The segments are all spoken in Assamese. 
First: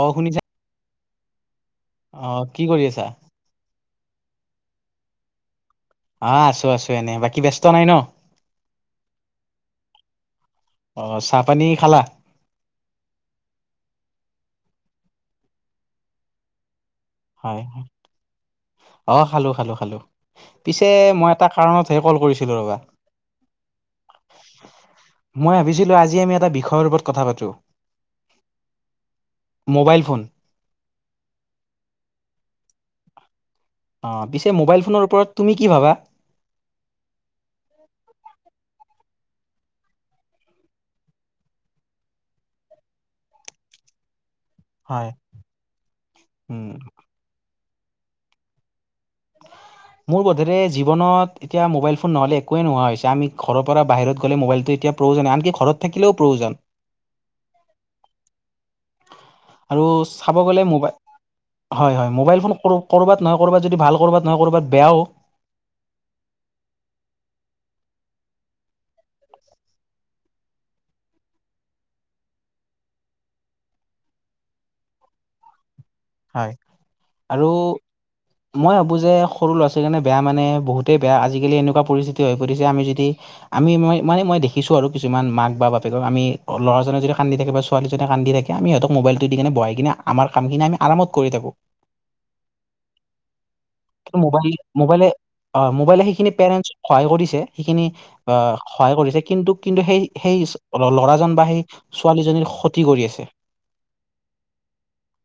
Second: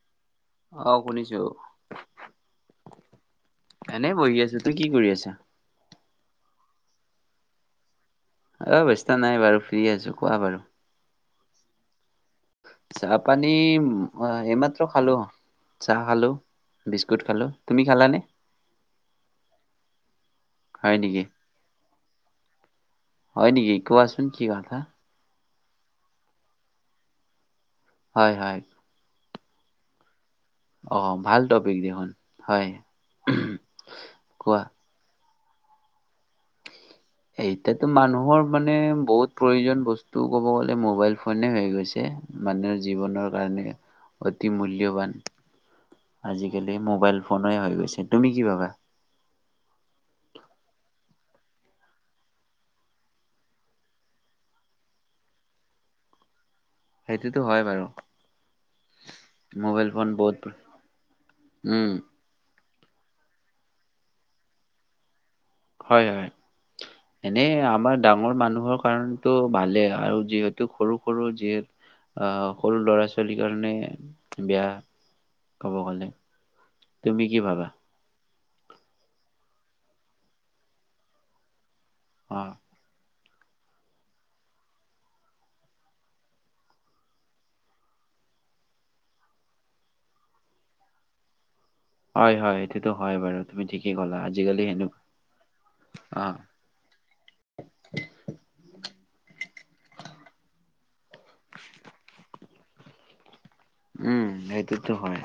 অ' শুনিছা অ 'শুনিছো অহ কি কৰি আছা এনে বহি আছো তোৰ কি কৰি আছা। আহ, আছো, আছো এনে বাকী ব্যস্ত নাই ন অ' ব্যস্ত নাই বাৰু ফ্ৰী আছো কোৱা বাৰু অ চাহ পানী খালা চাহ পানী এইমাত্ৰ খালো চাহ খালো বিস্কুট খালোঁ হয় তুমি খালানে? অ 'খালো খালো খালো পিছে হয় নেকি মই এটা কাৰণতহে কল কৰিছিলো ৰবা হয় নেকি কোৱাচোন কি কথা মই ভাবিছিলো আজি আমি এটা বিষয়ৰ ওপৰত কথা পাতো হয় হয় মোবাইল ফোন অ 'ভাল টপিক দেখোন হয় অ পিছে কোৱা মোবাইল ফোনৰ ওপৰত তুমি কি ভাবা। এতিাতো মানুহৰ মানে বহুত প্ৰয়োজন বস্তু কব গলে মোবাইল ফনে গৈছে মানুহ জীৱনৰ কাৰণ অতি হয় মূল্যবান আজি উম কালি মোবাইল ফোন হৈ গৈছে তুমি কি পাবা মোৰ বোধেৰে জীৱনত এতিয়া মোবাইল ফোন নহ'লে একোৱে নোহোৱা হৈছে আমি ঘৰৰ পৰা বাহিৰত গ'লে মোবাইলটো এতিয়া প্ৰয়োজন আনকি ঘৰত থাকিলেও প্ৰয়োজন। সেইটোতো হয় বাৰু। আৰু মোবাইল ফোন বহুত চাব গলে মবাই উম হয় হয় মোবাইল ফোন কৰোঁ ক'ৰবাত নহয় ক'ৰবাত য ভাল ক'ৰবাত নহয় ক'ৰবাত বেয়া ও হয় হয় এনেই আমাৰ ডাঙৰ মানুহৰ কাৰণটো ভালেই আৰু যিহেতু সৰু সৰু যিহেতু অহ সৰু লৰা ছোৱালীৰ কাৰণে বেয়া ক'ব গ'লে হয় তুমি কি আৰু ভাবা মই ভাবো যে সৰু ল'ৰা ছোৱীৰ কাৰণে বেয়া মানে বহুতেই বেয়া আজিকালি এনেুৱা পৰিস্থিতি হৈ অ পৰিছে আমি যদি। আমি মই মানে মই দেখিছোঁ আৰু কিছুমান মাক বা বাপেকক আমি ল'ৰাজনে যদি কান্দি থাকে বা ছোৱালীজনে কান্দি থাকে। আমিহঁতক মবাইলটো দি কিনে বহাই কিনে আমাৰ কামিনি আমি আমত কৰি থাকো। হয় হয় এইটোটোো হয় বাৰু তুমি ঠিক। মোবাইল মোবাইলে অ' মোবাইলে অ সেইখিনি পেৰেন্টছক সহায় কৰিছে সেইখিনি সহায় কৰিছে কিন্তু কিন্তু সেই সেই ল'ৰাজন বা সেই ছোৱালীজনীৰ ক্ষতি কৰি আছে উম সটোতো হয়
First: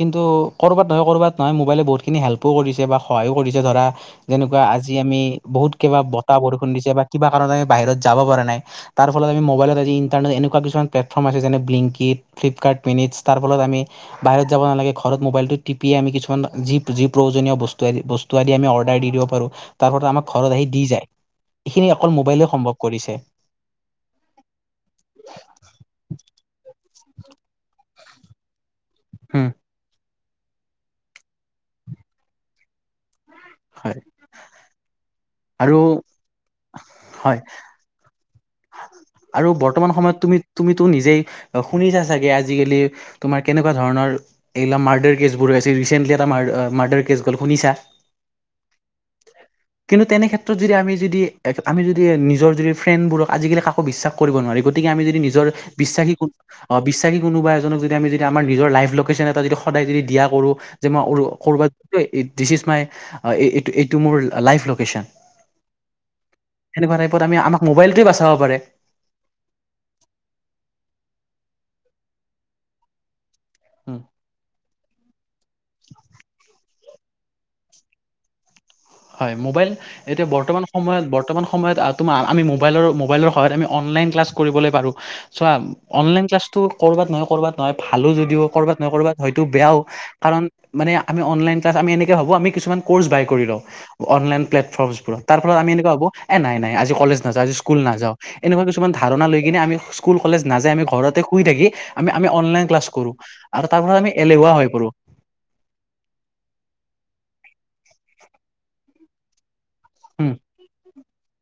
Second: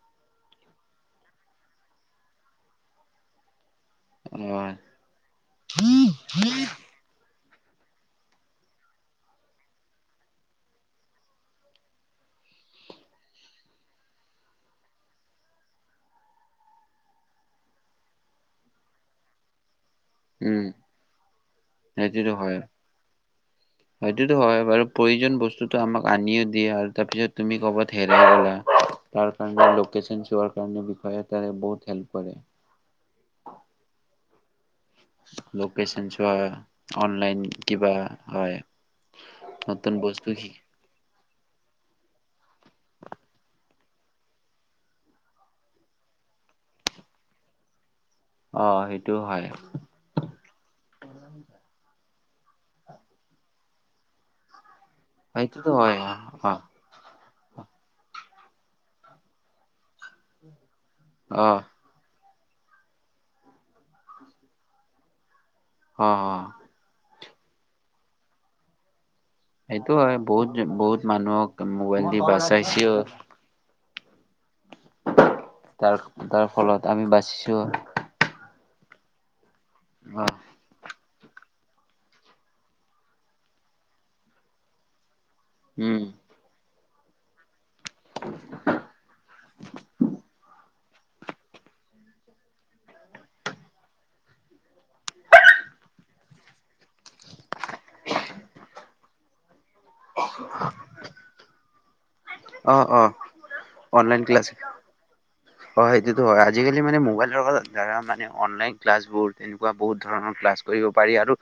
কিন্তু ক'ৰবাত নহয় ক'ৰবাত নহয় মোবাইলে বহুতখিনি হেল্পো কৰিছে বা সহায়ো কৰিছে ধৰা অ যেনেকুৱা আজি আমি বহুত কিবা বতাহ বৰষুণ দিছে বা কিবা কাৰণে বাহিৰত যাব পৰা নাই ত ফলত আমি মোবাইলত আজ ইণ্টাৰনেট এনেুৱাছু প্লেটফৰ্ম আছে যেনে ব্িংকিট ফ্লিপকাৰ্ট মিনিটছাৰ ফলত আমি বাহিৰত যাব নালাগে ঘৰত মোবাইল টো টিপি আমি কিছুমান যি যি প্ৰয়োজনীয় আদি বস্তু আদি আমি অৰ্ডাৰ। দিব পাৰো তাৰ আমাক ঘৰত উম আহি দি যায় এইখিনি অকল সেইটোতো মোবাইলে হয় সম্ভৱ কৰিছে সেইটোতো হয় বাৰু প্ৰয়োজন বস্তুতটো আমাক আনও দিয়ে আৰু তাৰপিছত তুমি ক'ৰবাত হেৰাই গ'া তাৰ উম কাৰণ লোকেশচন োৱাৰ কাৰণে বিষয় তাৰে বহুত হেল্প কৰে হয় আৰু লোকচন চোৱা হয় অনলাইন কিবা হয় আৰু বৰ্তমান নতুন সময়ত বস্তু তুমি শিক তুমিতো নিজেই শুনিছা চাগে আজিকালি তোমাৰ কেনেকুৱা ধৰণৰ এইবিলা মাৰ্ডাৰ কেছবোৰছে ৰিচেন্টলি এটা মাৰাৰ মাৰ্ডাৰ কেছ গ'ল শুনিছা অ' সেইটো হয় কিন্তু তেনে ক্ষেত্ৰত যদি আমি যদি আমি যদি নিজৰ যদি ফ্ৰেণ্ডবোৰক কাকো বিশ্বাস কৰিব নোৱি গতিকে আমি যদি নিজৰ সেইটোতো হয় বিশ্বাস অ অ বিশ্বাসী কোনোবা এজনক যদি আমি যদি আমাৰ নিজৰ লাইভ লেশ্যন এটা যদি সদায় যদি দিয়া কৰো যে মইাত ই দিচ ইজ মাই এইটো মোৰ লাইভ লোকেশ্যন অ সেনেকুৱা টাইপত আমি আমাক মোবাইলটোোৱে বাচাব পাৰে সেইটো হয় বহুত বহুত মানুহক মোবাইল দি বচাইছেও উম তাৰ তাৰ ফলত আমি বাচিছো হয় মোবাইল অ এতিয়া বৰ্তমান সময়ত বৰ্তমান সময়ত তোমাৰ আমি মোবাইলৰ মোবাইলৰ সহত আমি অনলাইন ক্লাছ কৰিবলৈ পাৰোঁ চ' উম অনলন্লাছটো কৰ'বাত নহয় কৰ'ৰবাত নহয় ভালো যদিও কৰ'বাত নহয় কৰবাত হয়তো বেয়াও কাৰণ মানে আমিলন ক্লাছ আমি এনেকে ভাবো আমি কিছুমান ক'ৰ্ বাই লওঁ অনলাইন প্লেটফৰ্মবোৰ তাৰলত আমি এনেকুৱা হব এ নাইজি কলেজাযওঁ আজ স্ুল নাওঁ এনেকুৱা কিছুমান ধাৰণা লৈ কিনে আমি স্কুল কলে নাযায় আমি ঘৰতে শুই থাকি আমি আমি অনলাইন অ ক্লাছ অ কৰো আৰু তাৰপত আমি অনলাইন ক্লাছ এলো হৈ পো হয় সেইটোতো হয় আজিকালি মানে মোবাইলৰ ধ মানে অনলাইন ক্লা বোৰ তেুৱ বহুত উম ধৰণৰ ক্লাছ কৰিব ি আৰু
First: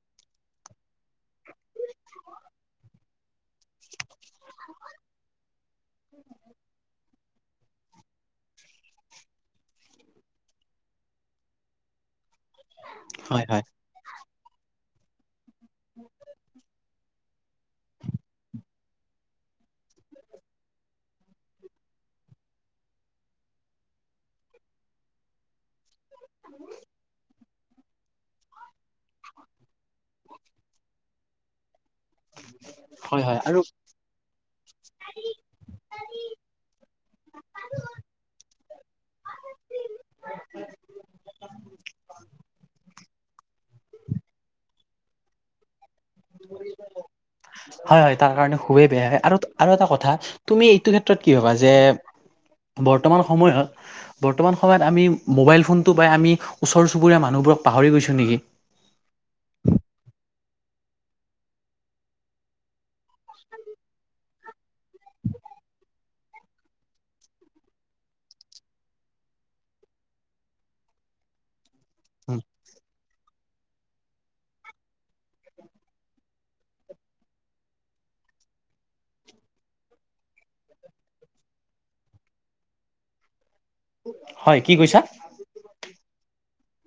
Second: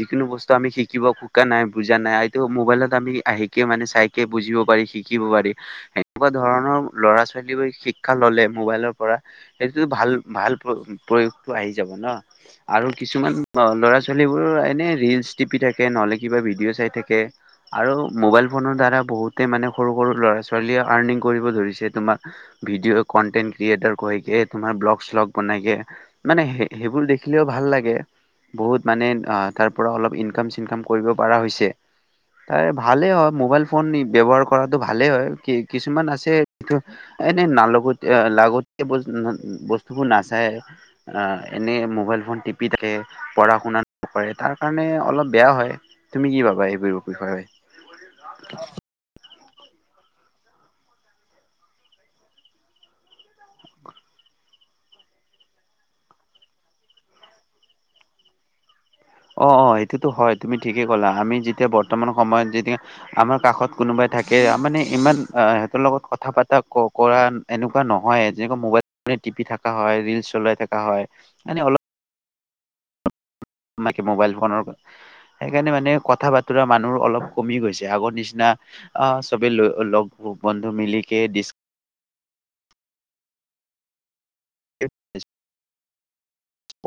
যিকোনো বস্তু আমি শিকিব খা নাই বুজা নাই এইটো মোবাইলত আমি শিকে মানে চাই িকে বুজিব পাৰি শিকিব পাৰি সেনেকুৱা ধৰণৰ ল'ৰা ছোৱালী শিক্ষা ললে মোবাইলৰ পৰা সেইটো ভাল ভাল প্ৰয়োগটো আহি যাব ন আৰু কিছুমান হয় হয় ল'ৰা ছোৱাল সেইবোৰ এনে ৰিলচ টিপি থাকে নহলে কিবা ভিডিঅ' চাই থাকে আৰু মোবাইল ফোনৰ দ্বাৰা বহুতে মানে সৰু সৰু ল' ছাল আৰ্নিং কৰিব ধৰিছে তোমাৰ ভিডিঅ ক্ৰিয়েটাৰ কৈ কে তোমাৰ ব্লগ শ্লগ বনাই কে মানে সেইবোৰ দেখিলেও ভাল লাগে বহুত মানে তাৰ পৰা অলপ ইনকাম চিনকাম কৰিব পৰা হৈছে তাৰে ভালেই হয় মোবাইল ফোন ব্য্ৱহাৰ কৰাটো ভালে হয় কি কিছুমান আছে নে নাল লগত লাগতি বস্তুবোৰ নাচাই আহ এনে মোবাইল ফোন টিপি থাকে পঢ়া শুনা নকৰে তাৰ কাৰণে অলপ বেয়া হয় তুমি কি ভাবা এইবোৰ বিষয়ে হয় হয় তাৰ কাৰণে খুবেই বেয়া হয় আৰু আৰু এটা কথা তুমি এইটো ক্ষেত্ৰত কি ভাবা যে বৰ্তমান সময়ত বৰ্তমান সময়ত আমি মোবাইল ফোনটো বাাই আমি ওচৰ চুবুৰীয়া মানুহ বোৰক পাহৰি গৈছো নেকি অ অ সেইটোতো হয় তুমি ঠিকে ক'লা আমি যেতিয়া বৰ্তমান সময়ত যেতিয়া আমাৰ কাষত কোনোবাই থাক মানে ইমান সিহঁতৰ লগত কথা পতা কৰা এনেকুৱা নহয় যেনেকুৱা মোবাইল টিভি থকা হয় ৰিলচ চলাই থাককা হয় এনে অলপ হয়। আমাকে মোবাইল ফোনৰ সেইকাৰণে মানে কথা বতৰা মানুহ অলপ কমি গৈছে আগৰ নিচিনা অ চবে লগ বন্ধু মিলি কে ডি হয় কি কৈছা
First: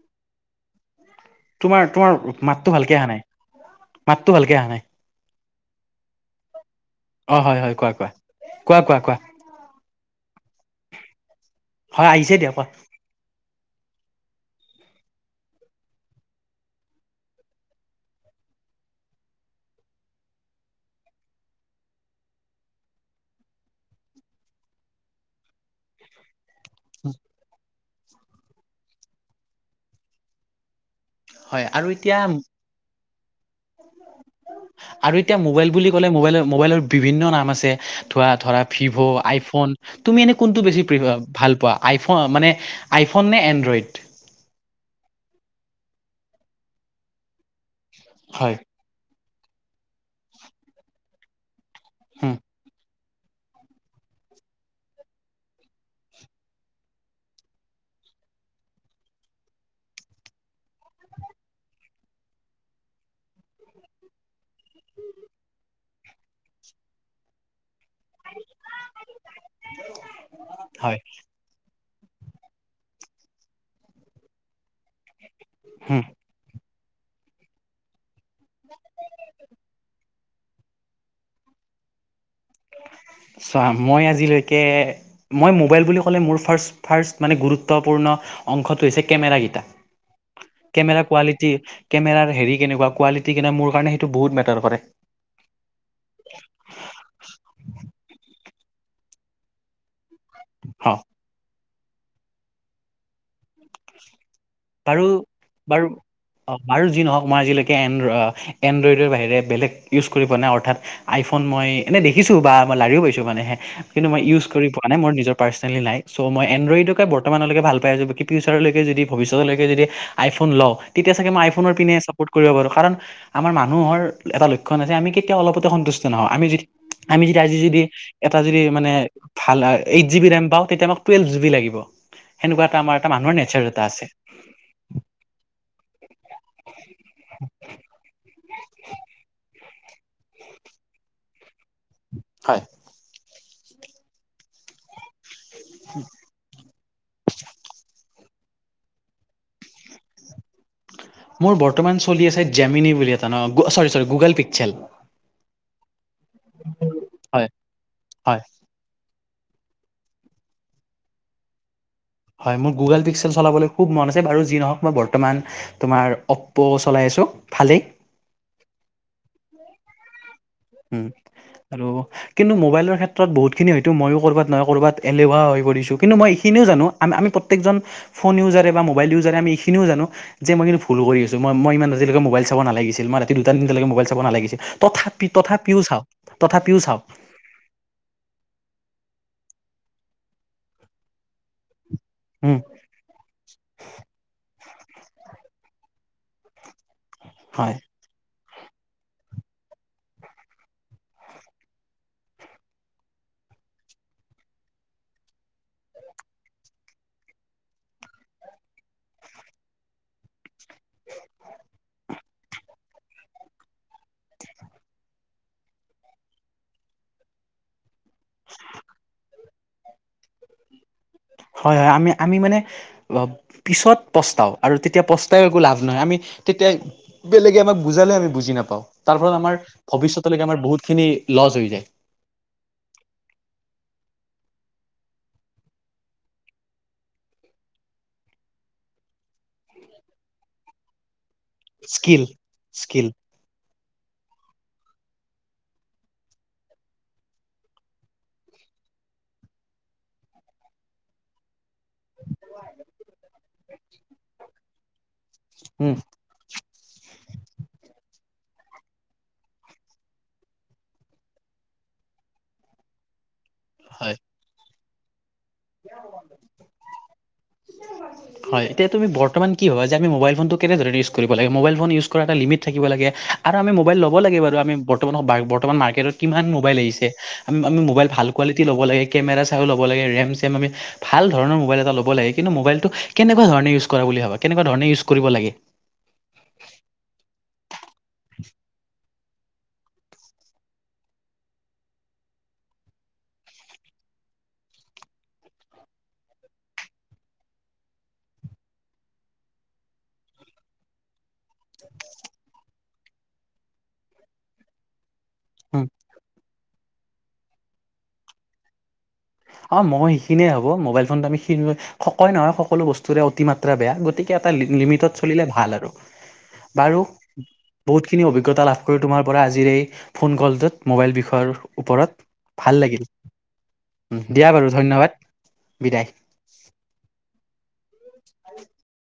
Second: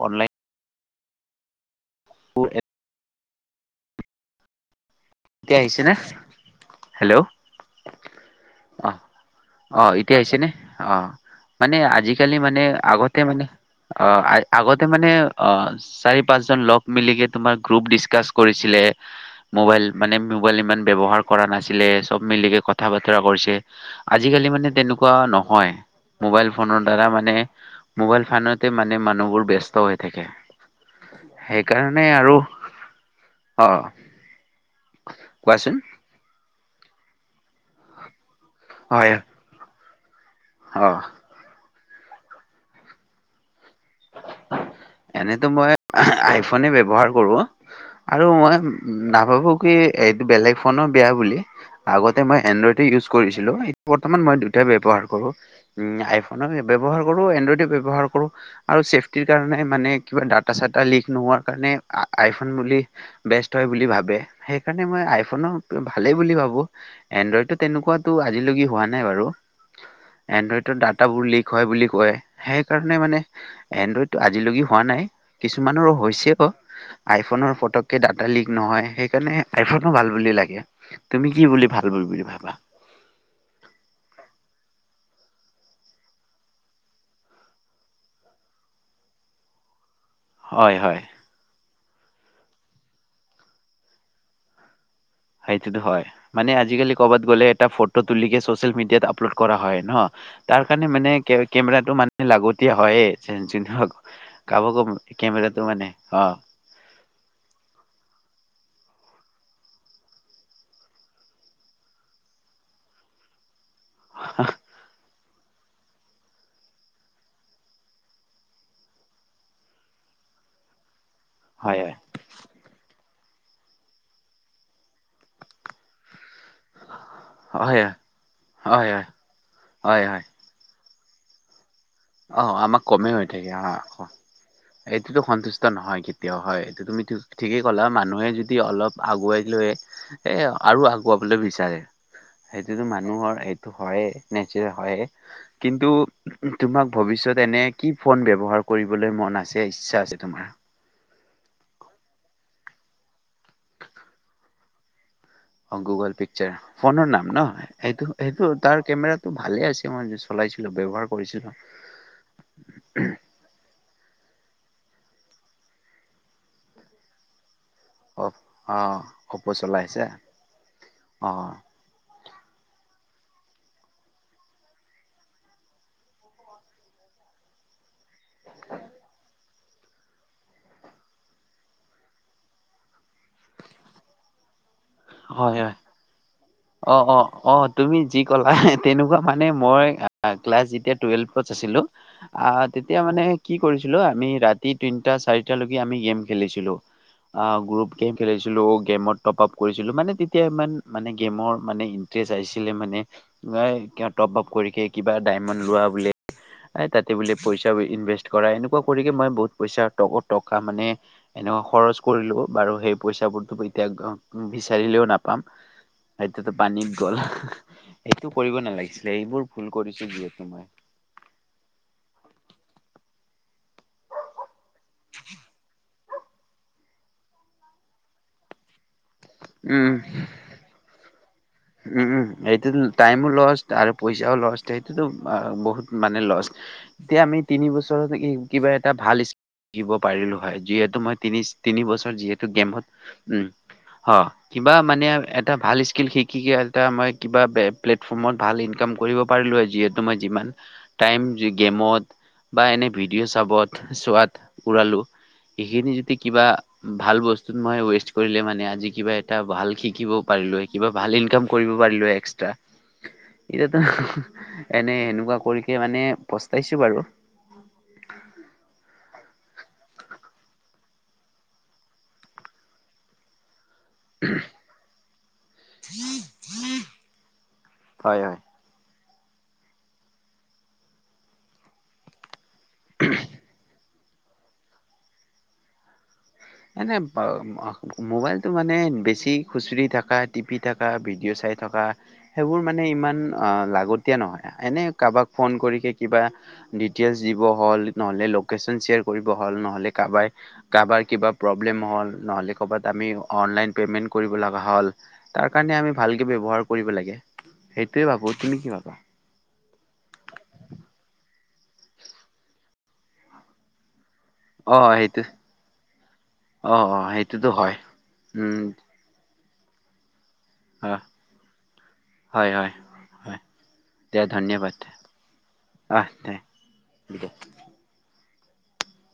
অনলাইন তোমাৰ তোমাৰ মাতটো ভালকে অহা নাই মাতটো ভালকে অহা নাই এতিয়া আহিছে ন অ হয় হয় কোৱা কোৱা কোৱা কোৱা কোৱা এতি হৈছে নে অ মানে হয় আহিছে আজিকালি দিয়া মানে কোৱা আগতে মানে অ আগতে মানে অ চাৰি পাঁচ জন লগ মিলি কিনে তোমাৰ গ্ৰুপ ডিচকাছ কৰিছিলে মোবাইল মানে মোবাইল ইমান ব্য্ৱহাৰ কৰা নাছিলে চব মিলিকে কথা বতৰা কৰিছে আজিকালি মানে তেনেক নহয় মো ফোনৰ দ্বাৰা মানে মোবাইল ফোনতে মানে মানুহবোৰ ব্যস্ত হৈ থাকে হয় সেইকাৰণে এতিয়া আৰু অ আৰু এতিয়া মোবাইল কোৱাচোন বুলি ক'লে মোবাইল মোবাইলৰ বিভিন্ন নাম আছে ধৰা ধৰা ভিভ' হয় আইফোন তুমি এনে কোনটো বেছি অ প্ৰ ভাল পোৱা আইফ মানে আইফোন নে এণ্ড্ৰইড এনেতো মই আইফোনে ব্যৱহাৰ হয় ভ কিলেগ ফইই বৰ্তমান মই দুই তাই ব্যৱহাৰ কৰো উ আইফোন টো ব্যৱহাৰ কৰো এণ্ড্ৰইড উ ব্যৱহাৰ কৰো কৰো আৰু চেফটিৰ কাৰণে মানে কিবা ডাটা চাটা লিক নোহোৱাৰ কাৰণে আইফোন বুলি বেষ্ট হয় ভাবে সেইকাৰণে মই আইফোন ভালেই বুলি ভাবো এনড্ৰইডটো তেনেকুৱা টো আজিলৈকে হোৱা নাই বাৰু এণ্ড্ৰইড ত ডাটা হয় বোৰ লিক হয় বুলি সেই কাৰণে মানে এনড্ৰইড আজিলি হোৱা নাই কিছুমানৰো হৈছেও আইফোনৰ ফটককে ডা এটা লিক নহয় সেইকাৰণে আইফোনো ভাল বুলি লাগে তুমি কি বুলি ভাল বুলি বুলি ভাবা চা মই আজিলৈকে মই মোবাইল বুলি ক'লে মোৰ ফাৰ্ষ্ট ফাৰ্ষ্ট মানে গুৰুত্বপূৰ্ণ অংশটো হৈছে কেমেৰাকৰাকেইটা হয় হয় কেমেৰা কোৱালিটি কেমেৰাৰ হেৰি কেনেকুৱা কোৱালিটি কেনে মোৰ কাৰণে সেইটো বহুত মেটাৰ কৰে সেইটোতো হয় মানে আজিকালি কৰ'বাত গ'লে এটা ফটো তুলিিক ছচিয়েল মিডিয়াত আপলোড কৰা হয় ন তাৰ হ কাৰণে মানে কে কেমেৰাটো মানে লাগতিয় হয়ে কাব ক বাৰু কেমেৰাটো মানে বাৰু অ বাৰু যি নহওক মই আজিলৈকে এন এণ্ড্ৰইডৰ বাহিৰে বেলেগ ইউজ কৰি পোৱা নাই অৰ্থাৎ আইফোন মই এনেই দেখিছোঁ বা মই লাৰিও পাইছোঁ মানেহে কিন্তু মই ইউজ কৰি পোৱা নাই মোৰ নিজৰ পাৰ্চ মই এড্ৰইডকে ব্তলৈে ভাল পাইছো ফউচাৰলৈে যদি ভিষ্য আইফোন লওঁ তেতিয়া চাগে মই আইফোনৰ হয় পিনে চাপৰ্ট কৰিব পাৰো কাৰণ আমাৰ মানুহৰ এটা লক্ষণ আছে আমি কেতিয়া অলপতে সন্তুষ্ট নহওঁ আমি য আমি যদি আজি হয় যদি হয় এটা যদি হয় মানে হয় ভাল হয় এইট জিব হয় বি ৰেম পাওঁ তেতিয়া আমাক টুৱেলভ জিবি লাগিব সেনেকুৱা এটা আমাৰ এটা মানুহৰ নেচাৰ এটা আছে হয় এইটোতো সন্তুষ্ট নহয় কেতিয়াও হয় এইটো তুমি ঠিকেই ক'লা মানুহে যদি অলপ আগুৱাই লৈ এ আৰু আগুৱাবলৈ বিচাৰে হয় সেইটোতো মানুহৰ এইটো হয় নেচ হয় কিন্তু তোমাক ভৱিষ্যত এনে কি ফোন ব্য্ৱহাৰ কৰিবলৈ মন আছে ইচ্ছা আছে তোমাৰ মোৰ বৰ্তমান চলি আছে জেমিনি বুলি এটা ন গুগল পিকসেল অ গুগল পিকচাৰ ফোনৰ নাম ন হয় এইটো হয় এইটো তাৰ কেমোত ভালে আছে মই চলাইছিলো ব্ৱহাৰ কৰিছিলো হয় মোৰ গুগল পিক্সেল চলাবলৈ খুব মন আছে বাৰু যি নহওক মই বৰ্তমান তোমাৰ অপ্প' চলাই আছোঁ ভালেই অ অ কপো চলাইিছে উম আৰু কিন্তু মোাইৰ ক্ষেত্ৰত বহুতখিনি হয়ো ময়ো ক'ৰাত নহয় কৰবাত এলেৱ হৈ পৰিছঁ কিন্তু মই এইখিনিও জানো আম আমি প্ৰত্যেকজন ফোন ইউজাৰে বা মবাইল ইজাৰে আমি এইখিনিও জানো যে মই কিন্তু ভুল কৰিছো মই আজে ম মবাইল চাব নালাগিছিল মই ৰাতি দুটা দতিৈকে মোবল চাব নালাগিছিল ত হয় হয় তাপিওাওঁ অ অ অ তুমি যি কলা তেনেকুৱা মানে মই ক্লাছ যেতিয়া টুৱেলভত আছিলো উম আহ তেতিয়া মানে কি কৰিছিলো আমি ৰাতি প্ৰতি তিনিটা চাৰিটা লকে আমি গেম খেলিছিলো অ হয় গ্ৰুপ গেম খেলিছিল গেমত টপ আপ কৰিছিলো মানে তেতিয়া ইমান মানে গেমৰ মানে ইণ্টাৰেষ্ট আহিছিলে মানে ক ক টপ আপ কৰিক কিবা ডায়মণ্ড লোৱা বোলে এ তাতে বোলে পইচা ইনভেষ্ট কৰা এনেকুৱা কৰিে মই বহুত পইচা ট টকা মানে এনেকুৱ খৰচ কৰি লো বাৰু সেই পইচাাবোৰ এতিয়া বিচাৰিলেও নাপাম এতিয়ো পানীত গ'ল সটো কৰিব নালাগিছিলে এইবোৰ ভুল কৰিছো যিহেতু মই হয় হয় আমি আমি মানে পিছত পস্তাওঁ আৰু তেতিয়া পস্তাই একো লাভ নহয় আমি তেতিয়া বেলেগে আমাক বুজালে আমি বুজি নাপাওঁ তাৰ ফলত আমাৰ উম ভৱিষ্যতলৈকে আমাৰ বহুতখিনি লছ হৈ যায় উম উম এইটো টাইমো লষ্ট আৰু পইচাও লছ সেইটোতো বহুত মানে লছ এতিয়া আমি তিনি বছৰতে কিবা এটা ভাল শিকিব পাৰিলোঁ হয় যিহেতু মই তিনি তিনি বছৰ স্কিল যিহেতু গেমত স্কিল উম অ কিবা মানে এটা ভাল স্কিল শ কি এটা মই কিবা প্লেটফৰ্মত ভাল ইনকাম কৰিব পাৰিলো আৰু যিহেতু মই যিমান টাইম গেমত বা এনে ভিডিঅ' চাবত চোৱাত উৰালো এইখিনি উম যদি কিবা ভাল বস্তুত মই ৱেষ্ট কৰিলে মানে আজি কিবা এটা ভাল শিকিব পাৰিলো কিবা ভাল ইনকাম কৰিব পাৰিলো এক্সট্ৰা হয় এয়াতো এনে এনেকুৱা কৰিক মানে পস্তাইছো বাৰু হয় এতিয়া তুমি বৰ্তমান কি হয় যে আমি মোবাইল ফোনটো কেনেধৰণ ইউ কৰিব লাগে মোবাইল ফোন ইউজ এটা লমট থাকিব লাগে আমি মোবাইল লব লাগে বাৰু আম বৰ্ত বৰ্তমান মাৰ্কটত কিমান মোবাইল আহি আমি মোবাইল হয় ভাল হয় কোৱি ল'ব লাগে কেমে চাও ল' লে মেম আম ভালৰণৰ মোবল এটা লাগ কিন্ত মোবাইটো কেনেুৱাৰণ ইউজ া কেনো ধৰ ল এনেে মোবাইলতটো মানে বেছি খ খুচৰি থকা টিপি থকা ভিডিঅ' চাই থকা সেইবোৰ মানে ইমান লাগতিীয়া নহ ডিটেইলছ বহল নহলে কাৰোবাৰ কাৰোবাৰ কিবা প্ৰব্লেম হ'ল নহ'লে ক'ৰবাত আমি অনলাইন পে'মেণ্ট কৰিব লগা হ'ল তাৰ কাৰণে উম, আমি ভালকে ব্যৱহাৰ কৰিব লাগে সেইটোৱে ভাবো তুমি কি ভাবা অ মই সেইখিনিয়ে হ'ব মোবাইল ফোনটো আমি ককয় নহয় সকলো বস্তুৰে অতিমাত্ৰা বেয়া গতিকে এটা অ লিমিটত সেইটো চলিলে ভাল আৰু অ অ বাৰু সেইটোতো হয় বহুত খিনি অভিজ্ঞতা উম লাভ কৰি তোমাৰ আজ এই ফোন কলটোত হয় ম'বাইল বিষয়ৰ ওপৰত হয় হয় ভাল লাগিল হয় দিয়া বাৰু ধন্যবাদ, আহ বিদায়। দে বিদায়। [unintelligible]